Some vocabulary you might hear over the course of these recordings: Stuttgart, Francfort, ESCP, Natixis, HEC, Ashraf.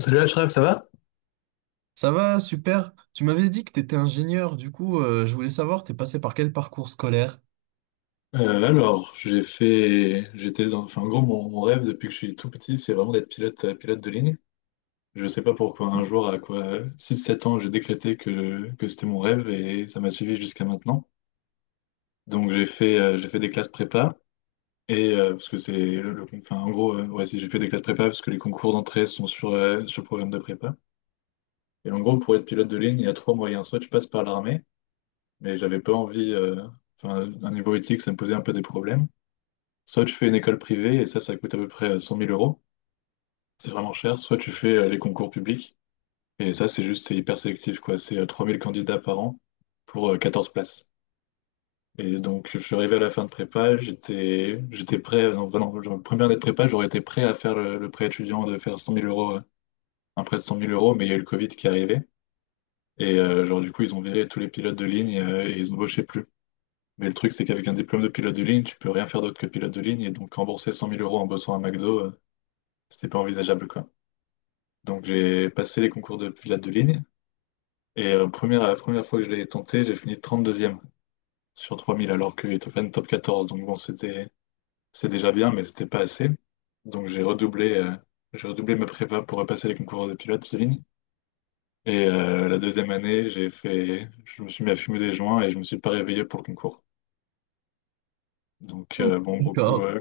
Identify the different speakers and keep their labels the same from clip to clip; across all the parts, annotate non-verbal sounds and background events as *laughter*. Speaker 1: Salut Ashraf, ça va?
Speaker 2: Ça va, super. Tu m'avais dit que tu étais ingénieur, du coup, je voulais savoir, t'es passé par quel parcours scolaire?
Speaker 1: J'ai en gros, mon rêve depuis que je suis tout petit, c'est vraiment d'être pilote, pilote de ligne. Je sais pas pourquoi, un jour, à quoi, six sept ans, j'ai décrété que c'était mon rêve et ça m'a suivi jusqu'à maintenant. Donc, j'ai fait des classes prépa parce que c'est le- enfin, en gros, ouais, si j'ai fait des classes prépa parce que les concours d'entrée sont sur le programme de prépa. Et donc, je passe par l'armée, mais, euh, politique, problème. Soit tu fais une école privée et ça coûte à peu près zéro. C'est vraiment cher. Soit tu fais les concours publics. Et ça, c'est juste, c'est hyper sélectif, quoi. C'est 3 000 candidats par an pour 14 places. Et donc, je suis arrivé à la fin de prépa, j'étais prêt, non, non, genre, première année de prépa, j'aurais été prêt à faire le prêt étudiant de faire 100 000 euros, un prêt de 100 000 euros, mais il y a eu le Covid qui est arrivé. Du coup, ils ont viré tous les pilotes de ligne et ils embauchaient plus. Mais le truc, c'est qu'avec un diplôme de pilote de ligne, tu peux rien faire d'autre que pilote de ligne. Et donc, rembourser 100 000 euros en bossant à McDo, c'était pas envisageable, quoi. Donc, j'ai passé les concours de pilote de ligne. La première fois que je l'ai tenté, j'ai fini 32e sur 3 000, alors que Beethoven top 14. Donc bon, c'est déjà bien, mais c'était pas assez. Donc j'ai redoublé ma prépa pour repasser les concours de pilote Céline. La deuxième année, je me suis mis à fumer des joints et je me suis pas réveillé pour le concours. Donc bon, gros coup,
Speaker 2: D'accord.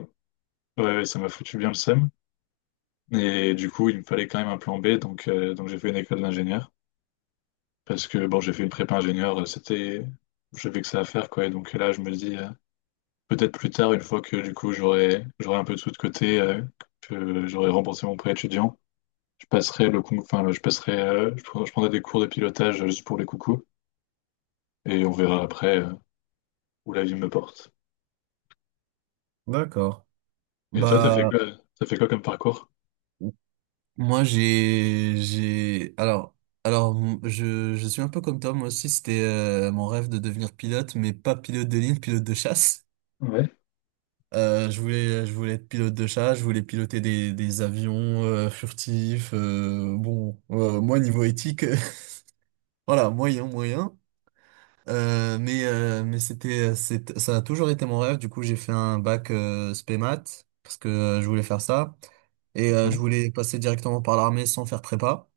Speaker 1: ouais, ouais, ça m'a foutu bien le seum. Et du coup, il me fallait quand même un plan B, donc j'ai fait une école d'ingénieur parce que bon, j'ai fait une prépa ingénieur, j'avais que ça à faire quoi. Et donc là, je me dis. Peut-être plus tard, une fois que du coup j'aurai un peu de sous de côté, que j'aurai remboursé mon prêt étudiant, je passerai le con- enfin, je passerai, je, prends- je prendrai des cours de pilotage juste pour les coucous et on verra après où la vie me porte.
Speaker 2: D'accord.
Speaker 1: Et toi,
Speaker 2: Bah,
Speaker 1: t'as fait quoi comme parcours?
Speaker 2: moi, j'ai, alors, m- je suis un peu comme toi, moi aussi, c'était mon rêve de devenir pilote, mais pas pilote de ligne, pilote de chasse.
Speaker 1: Ouais,
Speaker 2: Je voulais être pilote de chasse, je voulais piloter des avions furtifs. Bon, moi, niveau éthique, *laughs* voilà, moyen, moyen. Mais ça a toujours été mon rêve. Du coup, j'ai fait un bac spé maths parce que je voulais faire ça. Et je
Speaker 1: ouais.
Speaker 2: voulais passer directement par l'armée sans faire prépa.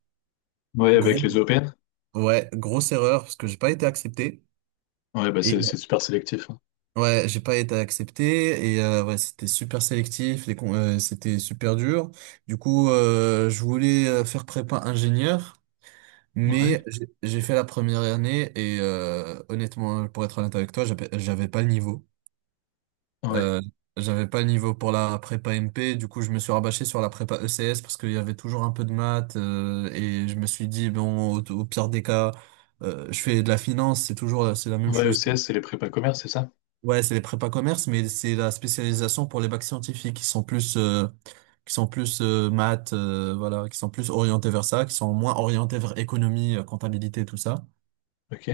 Speaker 1: Ouais,
Speaker 2: Gros,
Speaker 1: avec les EPN?
Speaker 2: ouais, grosse erreur parce que j'ai pas été accepté.
Speaker 1: Ouais, bah
Speaker 2: Et
Speaker 1: c'est super sélectif, hein.
Speaker 2: ouais, j'ai pas été accepté et ouais, c'était super sélectif, c'était super dur. Du coup, je voulais faire prépa ingénieur,
Speaker 1: Ouais,
Speaker 2: mais j'ai fait la première année et honnêtement, pour être honnête avec toi, j'avais pas le niveau.
Speaker 1: ouais.
Speaker 2: Euh, J'avais pas le niveau pour la prépa MP, du coup je me suis rabâché sur la prépa ECS parce qu'il y avait toujours un peu de maths et je me suis dit bon au pire des cas je fais de la finance, c'est toujours c'est la même
Speaker 1: Ouais,
Speaker 2: chose que
Speaker 1: ECS, c'est les prépas commerce, c'est ça?
Speaker 2: ouais c'est les prépas commerce mais c'est la spécialisation pour les bacs scientifiques qui sont plus maths voilà qui sont plus orientés vers ça, qui sont moins orientés vers économie, comptabilité tout ça.
Speaker 1: Ok.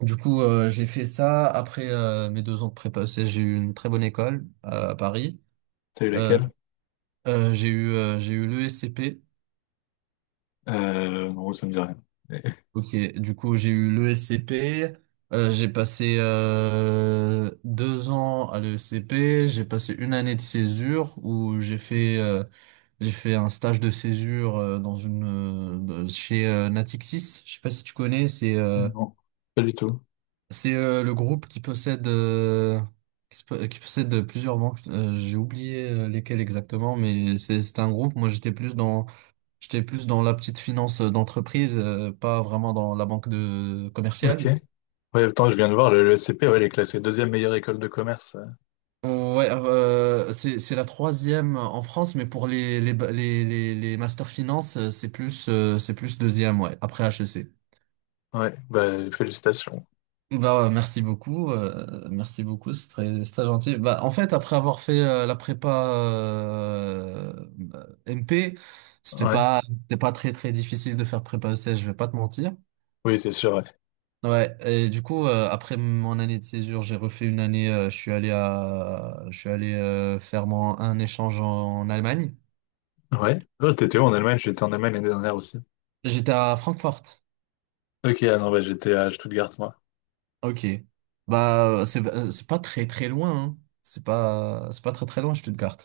Speaker 2: Du coup, j'ai fait ça. Après mes deux ans de prépa ECS, j'ai eu une très bonne école à Paris.
Speaker 1: T'as eu
Speaker 2: Euh,
Speaker 1: lesquelles?
Speaker 2: J'ai eu l'ESCP.
Speaker 1: En gros, ça me dit rien. *laughs*
Speaker 2: Ok, du coup j'ai eu l'ESCP. J'ai passé deux ans à l'ESCP. J'ai passé une année de césure où j'ai fait un stage de césure chez Natixis. Je sais pas si tu connais.
Speaker 1: Non, pas du tout.
Speaker 2: C'est le groupe qui possède qui possède plusieurs banques. J'ai oublié lesquelles exactement, mais c'est un groupe. Moi j'étais plus dans J'étais plus dans la petite finance d'entreprise, pas vraiment dans la banque de
Speaker 1: Ok.
Speaker 2: commerciale.
Speaker 1: Ouais, attends, je viens de voir, le SCP, ouais, il est classé deuxième meilleure école de commerce, euh.
Speaker 2: C'est la troisième en France, mais pour les master finance, c'est plus deuxième, ouais, après HEC.
Speaker 1: Ouais, bah, félicitations.
Speaker 2: Bah ouais, merci beaucoup, c'est très gentil. Bah en fait, après avoir fait la prépa euh, MP,
Speaker 1: Ouais,
Speaker 2: c'était pas très très difficile de faire prépa ECS, je vais pas te mentir.
Speaker 1: oui, c'est sûr, ouais.
Speaker 2: Ouais, et du coup, après mon année de césure, j'ai refait une année, je suis allé faire un échange en Allemagne.
Speaker 1: Ouais. Oh, t'étais où en Allemagne? J'étais en Allemagne l'année dernière aussi.
Speaker 2: J'étais à Francfort.
Speaker 1: Ok, ah non, bah, j'étais à Stuttgart, moi.
Speaker 2: Ok. Bah, c'est pas très très loin, hein. C'est pas très très loin, Stuttgart.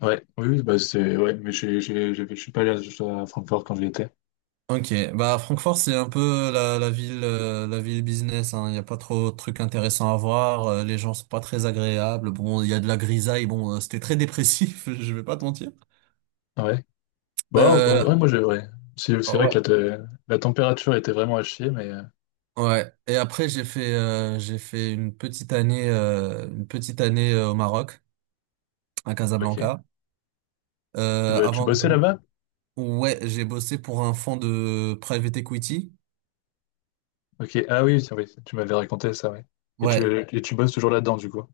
Speaker 1: Ouais, oui, oui, bah, c'est, ouais, mais je suis pas allé à Francfort quand j'y étais.
Speaker 2: Ok. Bah, Francfort, c'est un peu la ville business, hein. Il y a pas trop de trucs intéressants à voir. Les gens sont pas très agréables. Bon, il y a de la grisaille. Bon, c'était très dépressif, *laughs* je vais pas te mentir.
Speaker 1: Ouais.
Speaker 2: Euh,
Speaker 1: Ouais. C'est vrai que la température était vraiment à chier, mais,
Speaker 2: Ouais. Et après, j'ai fait une petite année, au Maroc, à Casablanca.
Speaker 1: ok. Tu
Speaker 2: Avant
Speaker 1: bossais
Speaker 2: de...
Speaker 1: là-bas?
Speaker 2: Ouais, j'ai bossé pour un fonds de private equity.
Speaker 1: Ok, ah oui, c'est- oui, tu m'avais raconté ça, ouais. Et tu,
Speaker 2: Ouais,
Speaker 1: et tu bosses toujours là-dedans, du coup.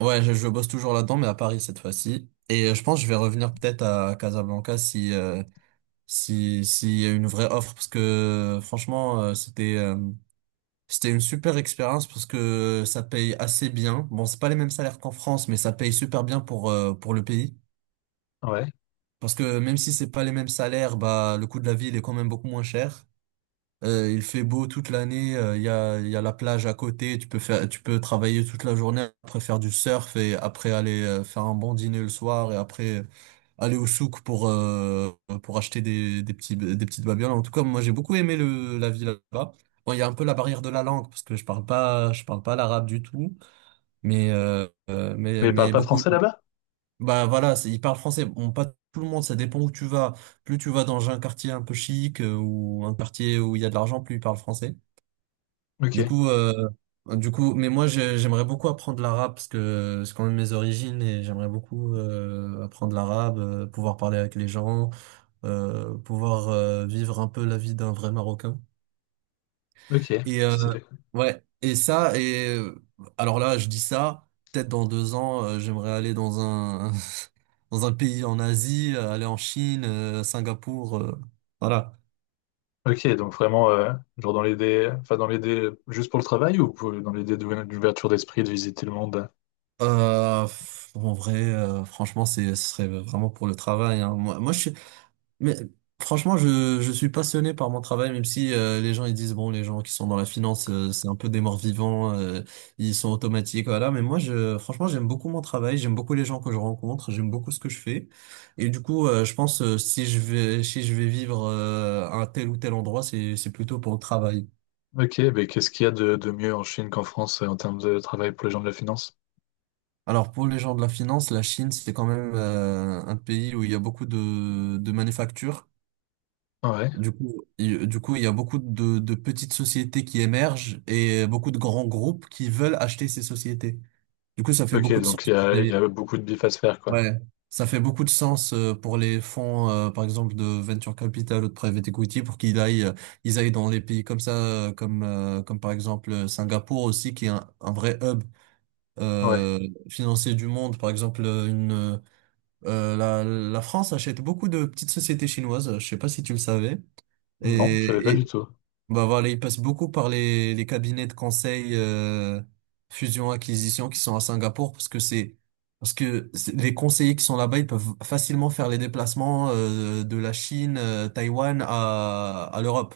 Speaker 2: je bosse toujours là-dedans, mais à Paris cette fois-ci. Et je pense que je vais revenir peut-être à Casablanca si, s'il y a une vraie offre, parce que c'était une super expérience parce que ça paye assez bien. Bon, c'est pas les mêmes salaires qu'en France, mais ça paye super bien pour le pays.
Speaker 1: Ouais.
Speaker 2: Parce que même si c'est pas les mêmes salaires, bah le coût de la vie il est quand même beaucoup moins cher. Il fait beau toute l'année, il y a la plage à côté, tu peux travailler toute la journée, après faire du surf et après aller faire un bon dîner le soir et après aller au souk pour acheter des petites babioles. En tout cas, moi j'ai beaucoup aimé le la vie là-bas. Bon, il y a un peu la barrière de la langue parce que je parle pas l'arabe du tout, mais
Speaker 1: Mais ils parlent
Speaker 2: mais
Speaker 1: pas
Speaker 2: beaucoup
Speaker 1: français là-bas?
Speaker 2: bah voilà, c'est- ils parlent français. Bon, pas tout le monde, ça dépend où tu vas. Plus tu vas dans un quartier un peu chic ou un quartier où il y a de l'argent, plus ils parlent français. Du
Speaker 1: Ok.
Speaker 2: coup, euh, J'aimerais beaucoup apprendre l'arabe parce que c'est quand même mes origines et j'aimerais beaucoup apprendre l'arabe, pouvoir parler avec les gens, pouvoir vivre un peu la vie d'un vrai Marocain.
Speaker 1: Ok,
Speaker 2: Et
Speaker 1: stylé.
Speaker 2: ouais, et ça, et euh, alors là, je dis ça, peut-être dans deux ans, j'aimerais aller dans un *laughs* dans un pays en Asie, aller en Chine, Singapour, voilà.
Speaker 1: Ok, donc vraiment, dans l'idée juste pour le travail dans l'idée d'ouverture d'esprit, de visiter le monde?
Speaker 2: Pff, en vrai, franchement, c'est ce serait vraiment pour le travail. Hein. Moi, moi, je suis Mais franchement, je suis passionné par mon travail, même si les gens ils disent, bon, les gens qui sont dans la finance, c'est un peu des morts vivants, ils sont automatiques, voilà. Mais moi, je, franchement, j'aime beaucoup mon travail, j'aime beaucoup les gens que je rencontre, j'aime beaucoup ce que je fais. Et du coup, je pense, si je vais, si je vais vivre à un tel ou tel endroit, c'est plutôt pour le travail.
Speaker 1: Ok, mais qu'est-ce qu'il y a de mieux en Chine qu'en France en termes de travail pour les gens de la finance?
Speaker 2: Alors pour les gens de la finance, la Chine, c'est quand même un pays où il y a beaucoup de manufactures.
Speaker 1: Ah ouais.
Speaker 2: Du coup, il y a beaucoup de petites sociétés qui émergent et beaucoup de grands groupes qui veulent acheter ces sociétés. Du coup, ça fait
Speaker 1: Ok,
Speaker 2: beaucoup de sens.
Speaker 1: donc il y a beaucoup de bif à se faire, quoi.
Speaker 2: Ouais, ça fait beaucoup de sens pour les fonds, par exemple, de venture capital ou de private equity pour qu'ils aillent, ils aillent dans les pays comme ça, comme par exemple Singapour aussi, qui est un vrai hub
Speaker 1: Ah ouais.
Speaker 2: euh, financier du monde. Par exemple, la France achète beaucoup de petites sociétés chinoises. Je sais pas si tu le savais.
Speaker 1: Non, je savais pas du
Speaker 2: Et
Speaker 1: tout.
Speaker 2: bah voilà, ils passent beaucoup par les cabinets de conseil fusion-acquisition qui sont à Singapour parce que c'est- les conseillers qui sont là-bas, ils peuvent facilement faire les déplacements de la Chine, Taïwan à l'Europe.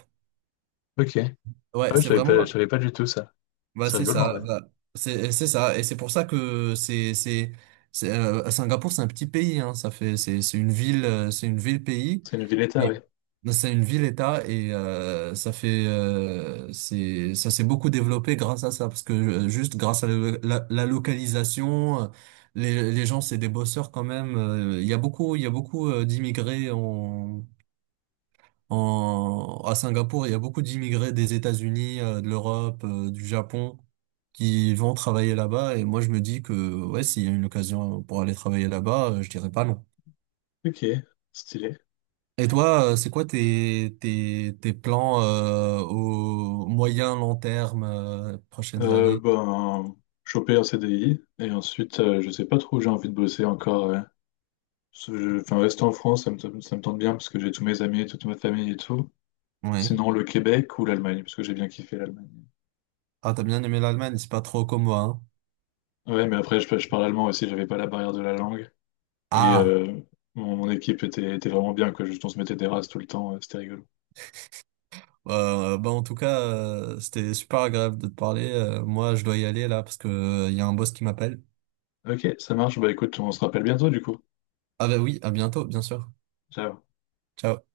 Speaker 1: Ok. Ah
Speaker 2: Ouais,
Speaker 1: ouais,
Speaker 2: c'est
Speaker 1: je
Speaker 2: vraiment
Speaker 1: savais pas du tout ça. C'est
Speaker 2: c'est
Speaker 1: rigolo en
Speaker 2: ça,
Speaker 1: vrai.
Speaker 2: bah, c'est ça et c'est pour ça que c'est, Singapour, c'est un petit pays hein, ça fait c'est une ville c'est une ville-pays
Speaker 1: C'est une ville-État,
Speaker 2: et-
Speaker 1: ouais.
Speaker 2: c'est une ville-État et ça fait c'est ça s'est beaucoup développé grâce à ça parce que juste grâce à la localisation les gens c'est des bosseurs quand même il y a beaucoup d'immigrés en, en à Singapour il y a beaucoup d'immigrés des États-Unis de l'Europe du Japon qui vont travailler là-bas et moi je me dis que ouais s'il y a une occasion pour aller travailler là-bas je dirais pas non.
Speaker 1: Ok, stylé.
Speaker 2: Et toi, c'est quoi tes, tes, tes plans au moyen, long terme, prochaines
Speaker 1: Euh,
Speaker 2: années?
Speaker 1: ben, choper un CDI et ensuite, je sais pas trop où j'ai envie de bosser encore, ouais. Parce que je- Enfin, Rester en France, ça me, ça me tente bien parce que j'ai tous mes amis, toute ma famille et tout.
Speaker 2: Oui.
Speaker 1: Sinon, le Québec ou l'Allemagne, parce que j'ai bien kiffé l'Allemagne.
Speaker 2: Ah, t'as bien aimé l'Allemagne, c'est pas trop comme moi. Hein.
Speaker 1: Ouais, mais après, je parle allemand aussi, j'avais pas la barrière de la langue. Et
Speaker 2: Ah,
Speaker 1: euh, mon équipe était vraiment bien, quoi. Juste, on se mettait des races tout le temps, c'était rigolo.
Speaker 2: Bah en tout cas, c'était super agréable de te parler. Moi, je dois y aller là parce que y a un boss qui m'appelle.
Speaker 1: Ok, ça marche. Bah écoute, on se rappelle bientôt du coup.
Speaker 2: Ah bah oui, à bientôt, bien sûr.
Speaker 1: Ciao.
Speaker 2: Ciao.